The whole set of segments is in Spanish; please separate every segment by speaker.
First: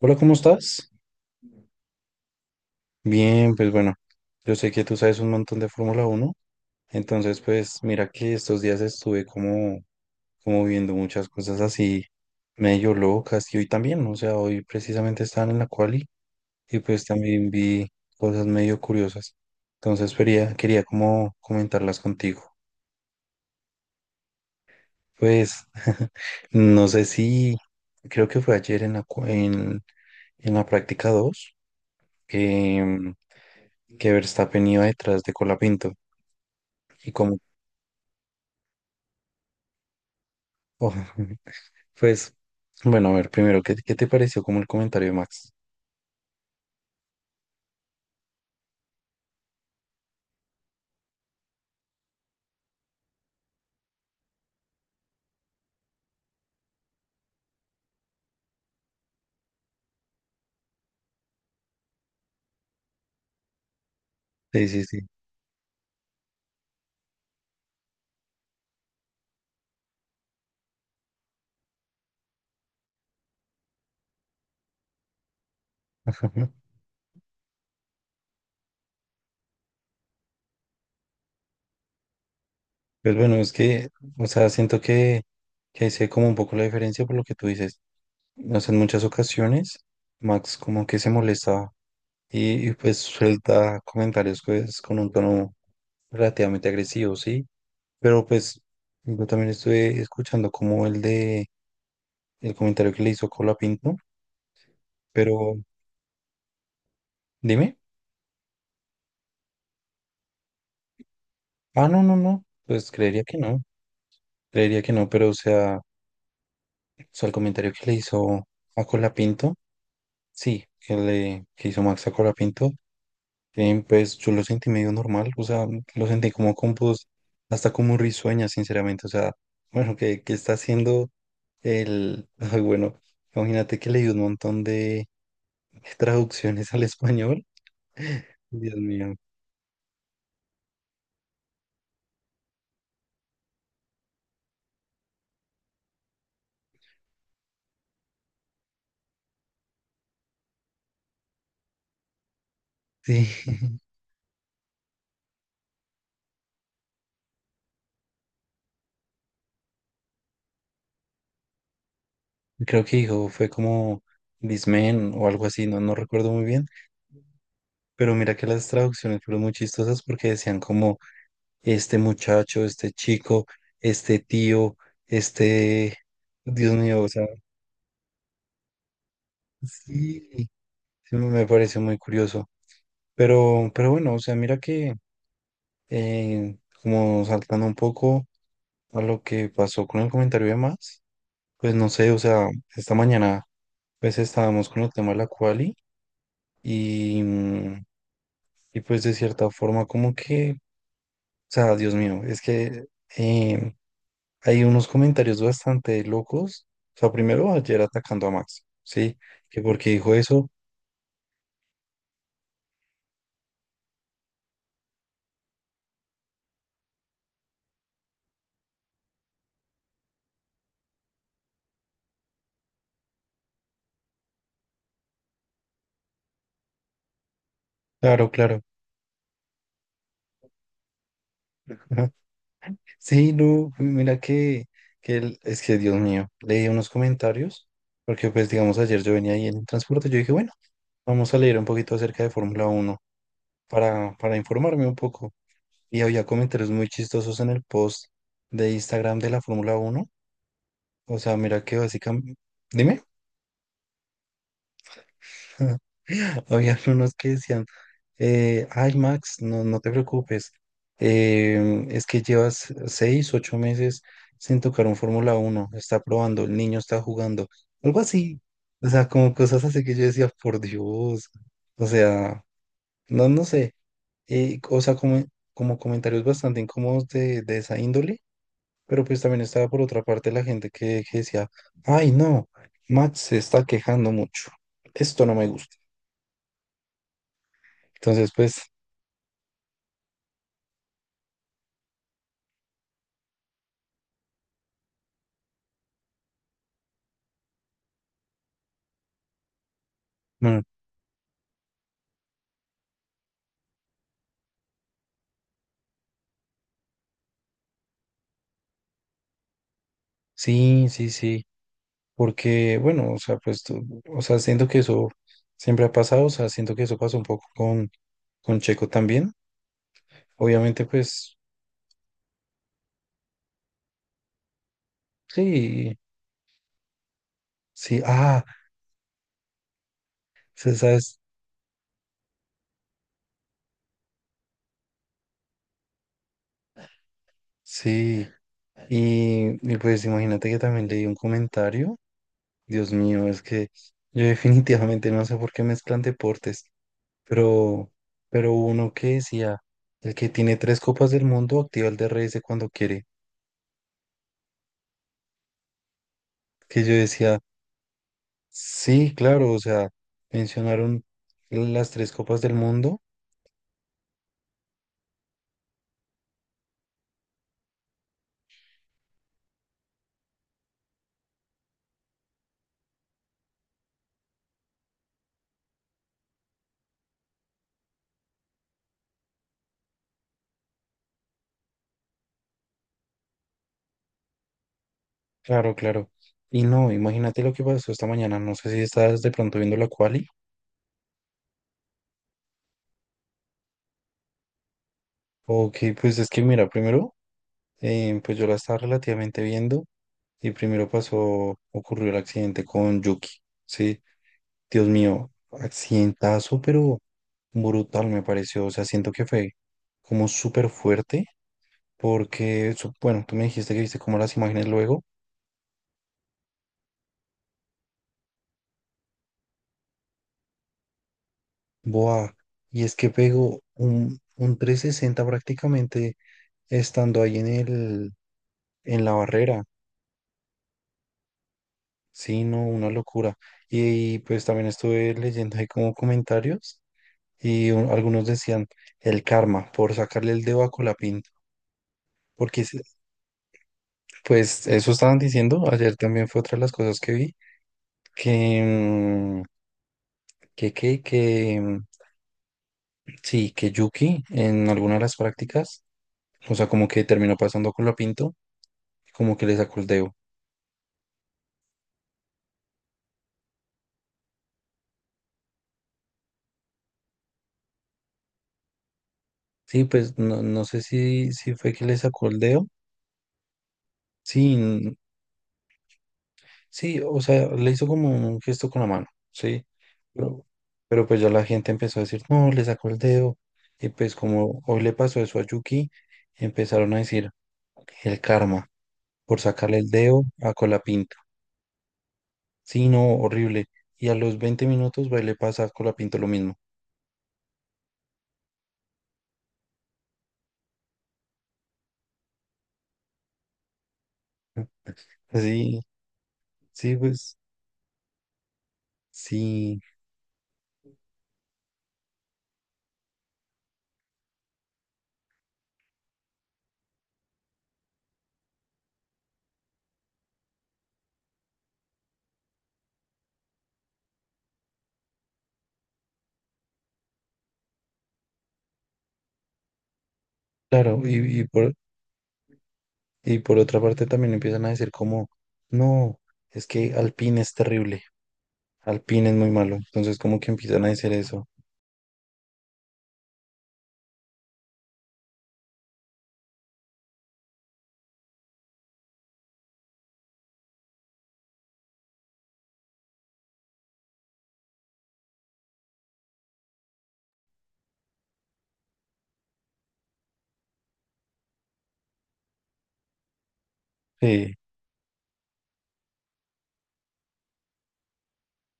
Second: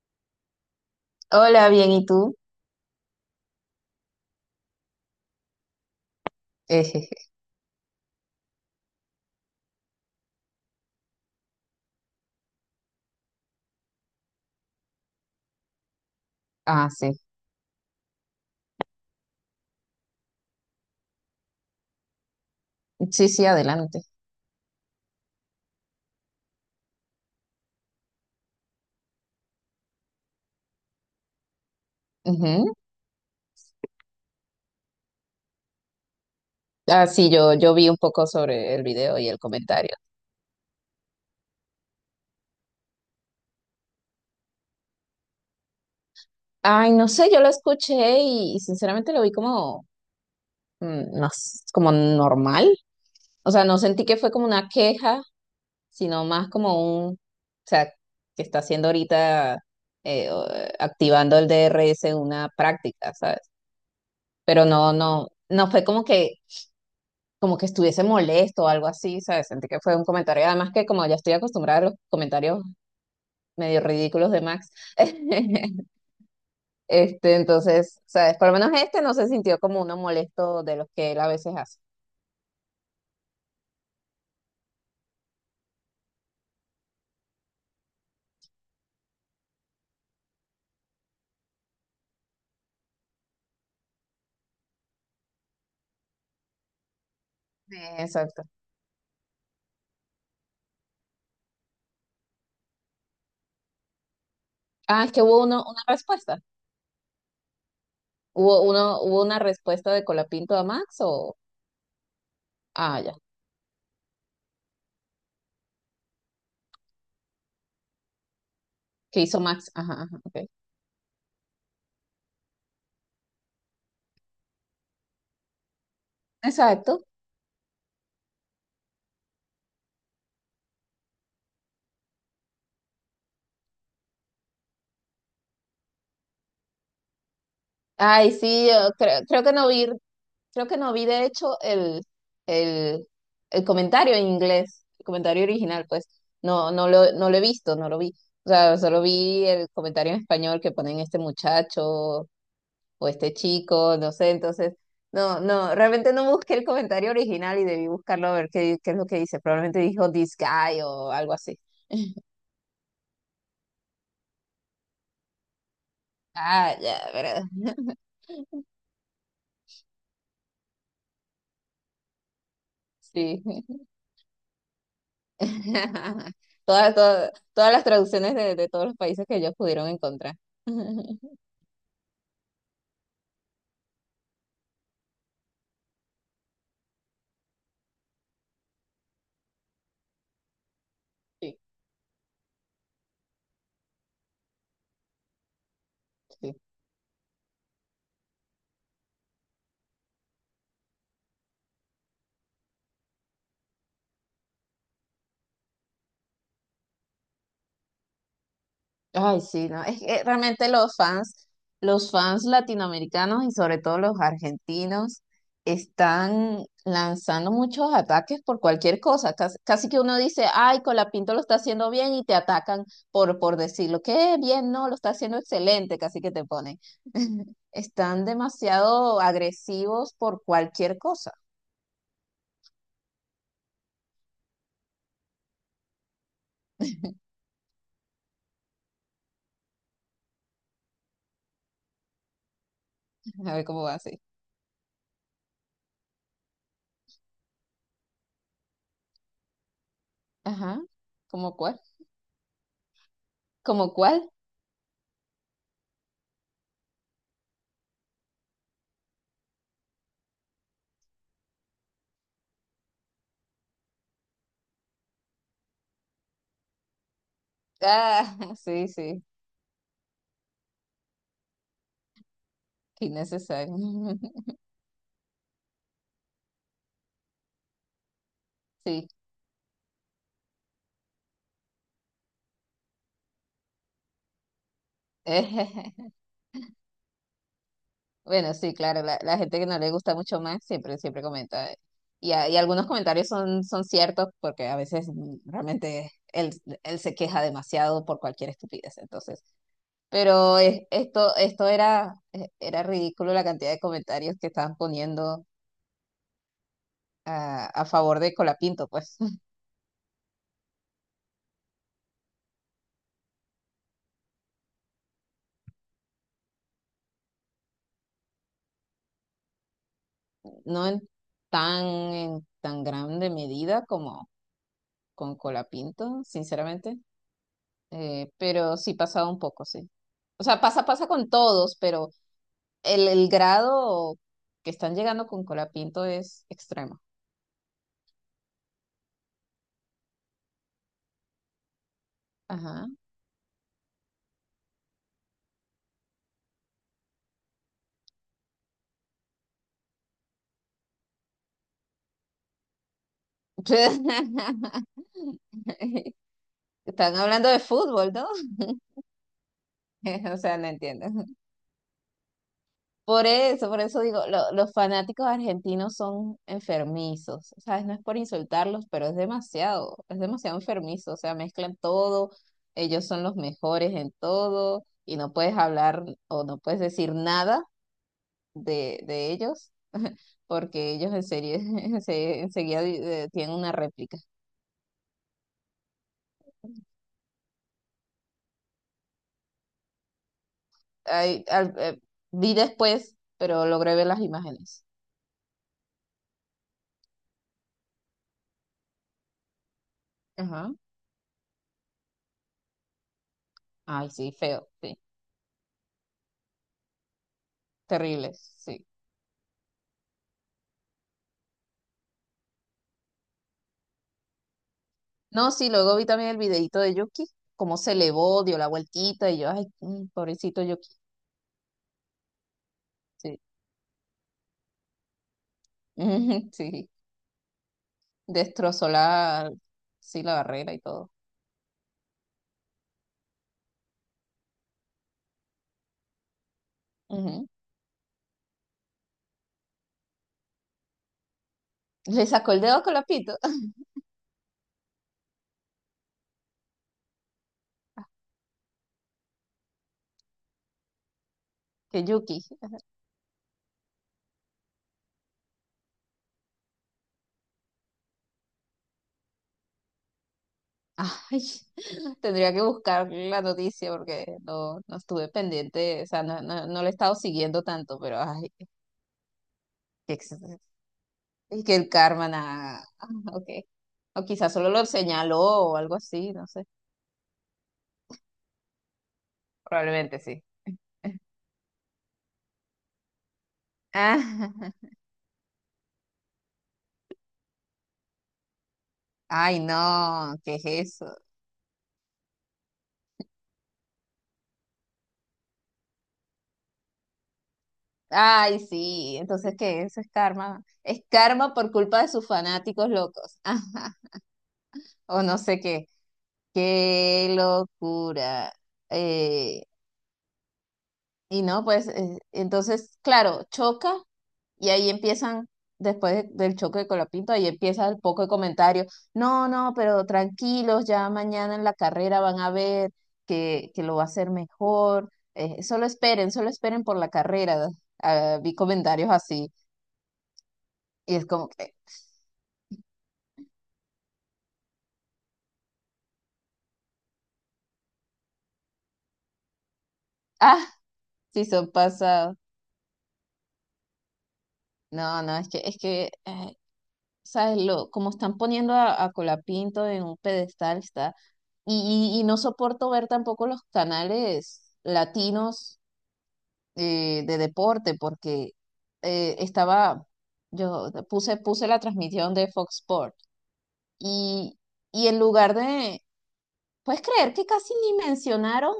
Speaker 1: Hola, ¿cómo estás?
Speaker 2: Hola, bien, ¿y tú?
Speaker 1: Bien, pues bueno, yo sé que tú sabes un montón de Fórmula Uno,
Speaker 2: Ejeje.
Speaker 1: entonces pues mira que estos días estuve como viendo muchas cosas así medio locas y hoy también, o sea, hoy precisamente estaban en la quali y
Speaker 2: Ah,
Speaker 1: pues
Speaker 2: sí.
Speaker 1: también vi cosas medio curiosas, entonces quería como comentarlas contigo.
Speaker 2: Sí, sí, adelante.
Speaker 1: Pues no sé si, creo que fue ayer en la, cua- en la práctica 2
Speaker 2: Ujú.
Speaker 1: que, que Verstappen iba detrás de Colapinto.
Speaker 2: Ah,
Speaker 1: Y
Speaker 2: sí,
Speaker 1: como,
Speaker 2: yo vi un poco sobre el video y el comentario.
Speaker 1: oh, pues, bueno, a ver, primero, ¿qué te pareció como el comentario de Max?
Speaker 2: Ay, no sé, yo lo escuché y sinceramente lo vi como, mm, no s- como normal. O sea, no sentí que fue como una queja, sino más como un, o sea, que está haciendo ahorita, eh, o- activando el DRS una práctica, ¿sabes? Pero
Speaker 1: Sí, sí,
Speaker 2: no,
Speaker 1: sí.
Speaker 2: no, no fue como que estuviese molesto o algo así, ¿sabes? Sentí que fue un comentario, además que como ya estoy acostumbrada a los comentarios medio ridículos de Max. Este, entonces, ¿sabes? Por lo menos este no se sintió como uno molesto de los que él a veces hace.
Speaker 1: Pues bueno, es que, o sea, siento que ahí se ve como un poco la diferencia por lo que tú dices. No sé, en muchas ocasiones, Max como que se molesta pues suelta comentarios pues, con un tono relativamente agresivo, ¿sí? Pero
Speaker 2: Exacto.
Speaker 1: pues yo también estuve escuchando como el comentario que le hizo Colapinto,
Speaker 2: Ah, es que hubo
Speaker 1: pero
Speaker 2: uno, una respuesta.
Speaker 1: dime.
Speaker 2: Hubo uno, hubo una respuesta de Colapinto a Max o...
Speaker 1: Ah, no, no, no, pues
Speaker 2: Ah, ya.
Speaker 1: creería que no. Creería que no, pero o sea, el comentario que le hizo a
Speaker 2: ¿Qué hizo
Speaker 1: Colapinto,
Speaker 2: Max? Ajá, ajá, ok.
Speaker 1: sí, que hizo Max a Colapinto, pues yo lo sentí medio normal, o sea, lo sentí como
Speaker 2: Exacto.
Speaker 1: compos, hasta como risueña, sinceramente, o sea, bueno, que está haciendo ay, bueno, imagínate que leí un montón de traducciones al español,
Speaker 2: Ay, sí,
Speaker 1: Dios
Speaker 2: yo
Speaker 1: mío,
Speaker 2: creo, creo que no vi. Creo que no vi, de hecho, el, el comentario en inglés, el comentario original, pues no lo he visto, no lo vi. O sea, solo vi el comentario en español que ponen este muchacho o
Speaker 1: sí,
Speaker 2: este chico, no sé, entonces, no, realmente no busqué el comentario original y debí buscarlo a ver qué, qué es lo que dice. Probablemente dijo this guy o algo así.
Speaker 1: creo que dijo, fue como Dismen o algo así, no recuerdo muy bien,
Speaker 2: Ah, ya, ¿verdad?
Speaker 1: pero mira que las traducciones fueron muy chistosas porque decían como este muchacho, este
Speaker 2: Sí.
Speaker 1: chico, este tío, este, Dios
Speaker 2: Todas,
Speaker 1: mío, o sea,
Speaker 2: todas, todas las traducciones de todos los países que ellos pudieron
Speaker 1: sí,
Speaker 2: encontrar.
Speaker 1: sí me me parece muy curioso. Pero bueno, o sea, mira que como saltando un poco a lo que pasó con el comentario de más,
Speaker 2: Sí,
Speaker 1: pues no sé, o sea, esta mañana pues estábamos con el tema de la quali
Speaker 2: sí.
Speaker 1: y, mm, y pues de cierta forma como que, o sea, Dios mío, es que em, Hay unos comentarios bastante locos. O sea, primero ayer atacando a Max, ¿sí?
Speaker 2: Ay,
Speaker 1: Que
Speaker 2: sí, no,
Speaker 1: porque
Speaker 2: es
Speaker 1: dijo
Speaker 2: que
Speaker 1: eso.
Speaker 2: realmente los fans latinoamericanos y sobre todo los argentinos están lanzando muchos ataques por cualquier cosa. Casi, casi que uno dice, ay, Colapinto lo está haciendo bien y te atacan por decirlo. Qué bien, no, lo está haciendo excelente, casi que te ponen. Están
Speaker 1: Claro, claro.
Speaker 2: demasiado agresivos por cualquier cosa.
Speaker 1: Sí, no, mira que él, es que Dios mío, leí unos comentarios, porque pues digamos ayer yo venía ahí en el transporte, yo dije, bueno, vamos a leer un poquito acerca de Fórmula Uno
Speaker 2: A ver cómo va
Speaker 1: para,
Speaker 2: así.
Speaker 1: para informarme un poco. Y había comentarios muy chistosos en el post de Instagram de la Fórmula Uno.
Speaker 2: Ajá,
Speaker 1: O sea,
Speaker 2: ¿cómo
Speaker 1: mira que
Speaker 2: cuál?
Speaker 1: básicamente... Dime.
Speaker 2: ¿Cómo cuál?
Speaker 1: Habían unos que decían, ay Max, no te preocupes, es que llevas 6, 8 meses sin tocar un Fórmula uno está probando, el niño está jugando, algo
Speaker 2: Ah,
Speaker 1: así, o
Speaker 2: sí,
Speaker 1: sea,
Speaker 2: sí,
Speaker 1: como cosas así que yo decía, por Dios, o sea, no, sé,
Speaker 2: innecesario.
Speaker 1: o sea, como comentarios bastante incómodos de esa índole, pero
Speaker 2: Sí.
Speaker 1: pues también estaba por otra parte la gente que decía, ay no, Max se está quejando mucho, esto no me gusta. Entonces,
Speaker 2: Bueno,
Speaker 1: pues,
Speaker 2: sí, claro, la gente que no le gusta mucho más siempre, siempre comenta. Y, y algunos comentarios son, son ciertos porque a veces realmente él, él se queja demasiado por cualquier estupidez. Entonces, pero
Speaker 1: mm,
Speaker 2: esto, esto era, era ridículo la cantidad de comentarios que estaban poniendo a favor de Colapinto, pues
Speaker 1: sí, sí, sí, porque, bueno, o sea, pues, o sea, siento que eso siempre ha pasado, o sea, siento que eso pasó un poco con, Checo también. Obviamente,
Speaker 2: no en
Speaker 1: pues,
Speaker 2: tan, en tan grande medida como con
Speaker 1: sí,
Speaker 2: Colapinto, sinceramente.
Speaker 1: sí, ah,
Speaker 2: Pero sí pasaba un poco, sí. O sea,
Speaker 1: sí,
Speaker 2: pasa, pasa
Speaker 1: sabes,
Speaker 2: con todos, pero el grado que están llegando con Colapinto es extremo.
Speaker 1: sí. Y pues imagínate que también leí un comentario.
Speaker 2: Ajá.
Speaker 1: Dios mío, es que yo definitivamente no sé por qué mezclan deportes, pero, uno que decía, el que tiene tres copas del mundo activa el DRS cuando quiere. Que yo
Speaker 2: Están
Speaker 1: decía,
Speaker 2: hablando de fútbol, ¿no?
Speaker 1: Sí, claro, o sea,
Speaker 2: O sea, no
Speaker 1: mencionaron
Speaker 2: entiendo.
Speaker 1: las tres copas del mundo.
Speaker 2: Por eso digo, los fanáticos argentinos son enfermizos, ¿sabes? No es por insultarlos, pero es demasiado enfermizo, o sea, mezclan todo, ellos son los mejores en todo y no puedes hablar o no puedes decir nada de, de ellos porque ellos en serio, se enseguida tienen una réplica.
Speaker 1: Claro, claro. Y no, imagínate lo que pasó esta mañana. No sé si estás de pronto viendo la quali.
Speaker 2: Ay, vi después, pero logré ver las imágenes.
Speaker 1: O que pues es que mira, primero, pues yo la estaba relativamente viendo y
Speaker 2: Ajá.
Speaker 1: primero ocurrió el accidente con Yuki. Sí,
Speaker 2: Ay, sí, feo,
Speaker 1: Dios
Speaker 2: sí,
Speaker 1: mío, accidentazo, pero brutal me
Speaker 2: terrible,
Speaker 1: pareció. O
Speaker 2: sí.
Speaker 1: sea, siento que fue como súper fuerte porque, bueno, tú me dijiste que viste como las imágenes luego.
Speaker 2: No, sí, luego vi también el videito de Yuki, cómo se elevó, dio la vueltita y yo, ay, pobrecito Yuki,
Speaker 1: Buah, y es que
Speaker 2: sí,
Speaker 1: pegó un, 360 prácticamente
Speaker 2: sí,
Speaker 1: estando ahí en el,
Speaker 2: destrozó
Speaker 1: en la
Speaker 2: la,
Speaker 1: barrera.
Speaker 2: sí, la barrera y todo.
Speaker 1: Sí, no, una locura. Y, pues también estuve leyendo ahí como comentarios
Speaker 2: Ujú.
Speaker 1: y algunos decían el karma por sacarle el dedo a Colapinto.
Speaker 2: Le sacó el
Speaker 1: Porque
Speaker 2: dedo con la pito.
Speaker 1: pues eso estaban diciendo, ayer también fue otra de las cosas que vi, que, mm, que, mm,
Speaker 2: Que Yuki,
Speaker 1: sí, que Yuki en alguna de las prácticas, o sea, como que terminó pasando a Colapinto, como que le sacó el dedo.
Speaker 2: ay, tendría que buscar la noticia porque no, no estuve pendiente, o sea, no le he estado siguiendo tanto, pero ay,
Speaker 1: Sí,
Speaker 2: que,
Speaker 1: pues no, sé si,
Speaker 2: y
Speaker 1: fue
Speaker 2: que
Speaker 1: que
Speaker 2: el
Speaker 1: le sacó
Speaker 2: karma,
Speaker 1: el dedo.
Speaker 2: nada. Ah, ok, o quizás
Speaker 1: Sí,
Speaker 2: solo lo señaló o algo así, no sé,
Speaker 1: sí, o sea, le hizo como un gesto con la mano, sí.
Speaker 2: probablemente sí.
Speaker 1: Pero, pero pues ya la gente empezó a decir, no, le sacó el dedo. Y pues como
Speaker 2: Ah.
Speaker 1: hoy le pasó eso a Yuki, empezaron a decir el karma por
Speaker 2: Ay,
Speaker 1: sacarle el dedo
Speaker 2: no,
Speaker 1: a
Speaker 2: ¿qué es eso?
Speaker 1: Colapinto. Sí, no, horrible. Y a los 20 minutos va y le pasa a Colapinto lo mismo.
Speaker 2: Ay, sí, entonces, ¿qué? Eso es karma. Es karma por culpa de sus fanáticos locos. Ajá, o no sé
Speaker 1: Sí,
Speaker 2: qué.
Speaker 1: sí,
Speaker 2: Qué
Speaker 1: pues
Speaker 2: locura. Eh,
Speaker 1: sí,
Speaker 2: y no, pues, entonces, claro, choca. Y ahí empiezan, después del choque de Colapinto, ahí empieza el poco de comentarios. No, no, pero tranquilos, ya mañana en la carrera van a ver que lo va a hacer mejor. Solo esperen por la carrera. Ah, vi comentarios así.
Speaker 1: claro.
Speaker 2: Y es como que,
Speaker 1: Y por otra parte también empiezan a decir como, no, es que Alpine es terrible, Alpine es muy malo. Entonces como que
Speaker 2: ah,
Speaker 1: empiezan a decir
Speaker 2: sí
Speaker 1: eso.
Speaker 2: son pasados. No, no, es que, ¿sabes? Lo, como están poniendo a Colapinto en un pedestal, está. Y no soporto ver tampoco los canales latinos de deporte porque estaba, yo puse, puse la transmisión de Fox Sport
Speaker 1: Sí.
Speaker 2: y, y en lugar de, ¿puedes creer que casi ni mencionaron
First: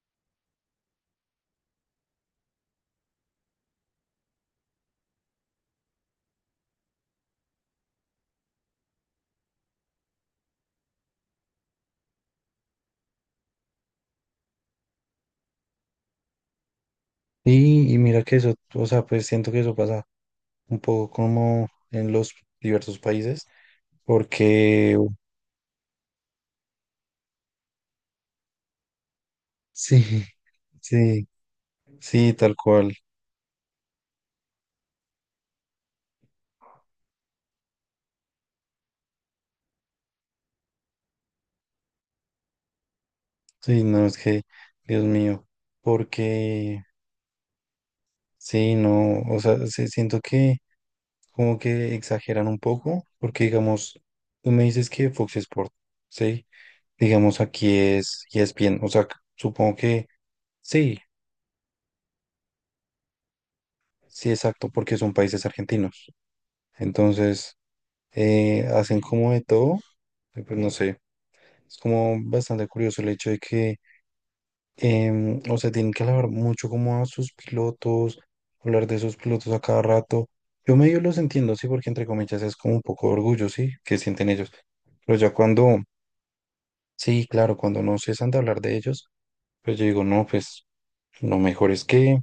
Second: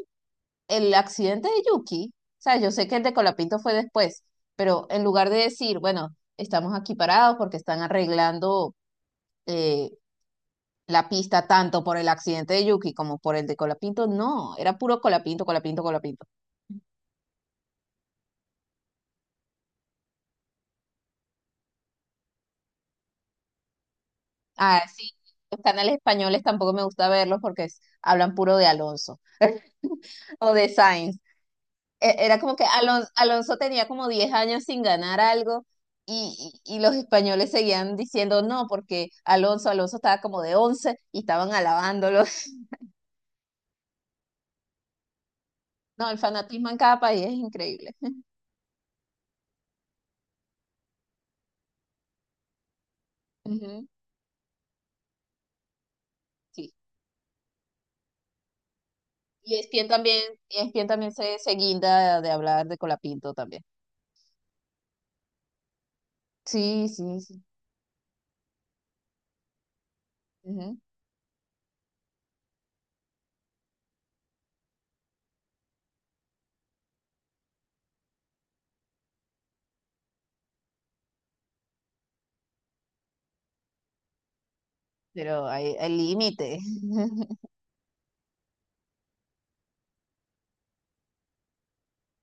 Speaker 2: el accidente de Yuki? O sea, yo sé que el de Colapinto fue después, pero en lugar de decir, bueno, estamos aquí parados porque están arreglando eh, la pista tanto por el accidente de Yuki como por el de Colapinto, no, era puro Colapinto, Colapinto, Colapinto.
Speaker 1: Y mira que eso, o sea, pues siento que eso pasa un poco como en los diversos países,
Speaker 2: Ah,
Speaker 1: porque
Speaker 2: sí, los canales españoles tampoco me gusta verlos porque hablan puro de Alonso
Speaker 1: sí,
Speaker 2: o de Sainz.
Speaker 1: sí, sí,
Speaker 2: Era
Speaker 1: tal
Speaker 2: como que
Speaker 1: cual.
Speaker 2: Alonso Alonso, tenía como 10 años sin ganar algo y los españoles seguían diciendo no, porque Alonso, Alonso estaba como de 11 y estaban alabándolo.
Speaker 1: Sí, no, es que, Dios mío,
Speaker 2: No, el fanatismo en
Speaker 1: porque
Speaker 2: cada país es increíble.
Speaker 1: sí, no, o sea, sí, siento que como que exageran un poco, porque
Speaker 2: Ujú,
Speaker 1: digamos, tú me dices que Fox Sports, ¿sí?
Speaker 2: sí.
Speaker 1: Digamos, aquí es y es bien, o sea,
Speaker 2: Y
Speaker 1: supongo
Speaker 2: ESPN
Speaker 1: que
Speaker 2: también, ESPN
Speaker 1: sí,
Speaker 2: también se guinda de hablar de Colapinto también.
Speaker 1: sí, exacto, porque son países argentinos.
Speaker 2: Sí, sí, sí.
Speaker 1: Entonces, hacen como de todo, pues no
Speaker 2: Ujú.
Speaker 1: sé, es como bastante curioso el hecho de que, o sea, tienen que hablar mucho como a sus pilotos, hablar de sus pilotos a cada rato. Yo medio los entiendo, sí, porque entre comillas es como un poco de orgullo, sí, que sienten ellos. Pero ya
Speaker 2: Pero hay,
Speaker 1: cuando,
Speaker 2: hay límite.
Speaker 1: sí, claro, cuando no cesan de hablar de ellos, pues yo digo, no, pues lo mejor es que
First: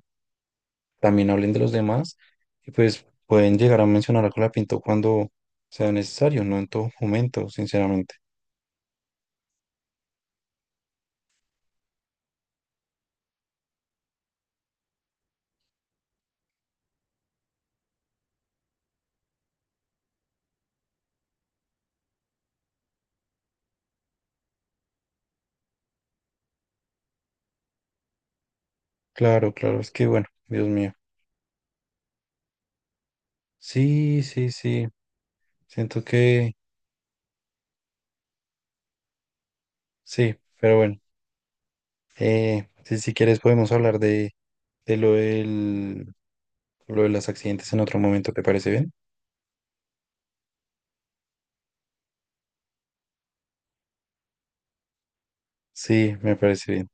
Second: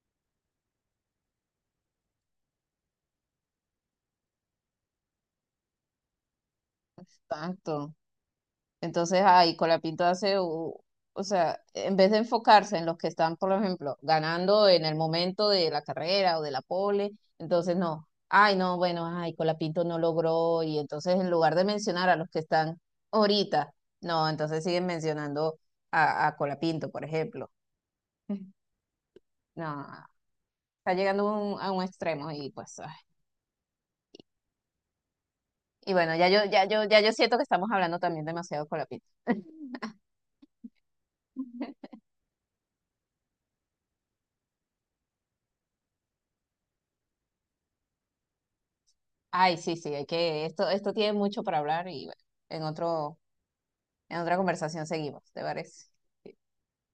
Speaker 1: también hablen de los demás y pues pueden llegar a mencionar a Colapinto cuando sea necesario, no en todo momento,
Speaker 2: Exacto.
Speaker 1: sinceramente.
Speaker 2: Entonces, ahí Colapinto hace, o sea, en vez de enfocarse en los que están, por ejemplo, ganando en el momento de la carrera o de la pole, entonces no, ay, no, bueno, ay, Colapinto no logró, y entonces en lugar de mencionar a los que están ahorita, no, entonces siguen mencionando a Colapinto, por ejemplo.
Speaker 1: Claro, claro,
Speaker 2: No,
Speaker 1: es que bueno, Dios mío.
Speaker 2: está llegando a un extremo y pues, ay.
Speaker 1: Sí, sí, sí,
Speaker 2: Y
Speaker 1: siento
Speaker 2: bueno, ya yo,
Speaker 1: que
Speaker 2: ya yo, ya yo siento que estamos hablando también demasiado Colapinto.
Speaker 1: sí, pero bueno, si, quieres podemos hablar de lo lo de los accidentes en otro momento, ¿te parece bien?
Speaker 2: Ay, sí, sí, hay que, esto tiene mucho para hablar y bueno, en otro. En otra conversación seguimos, ¿te parece?
Speaker 1: Sí, me parece bien.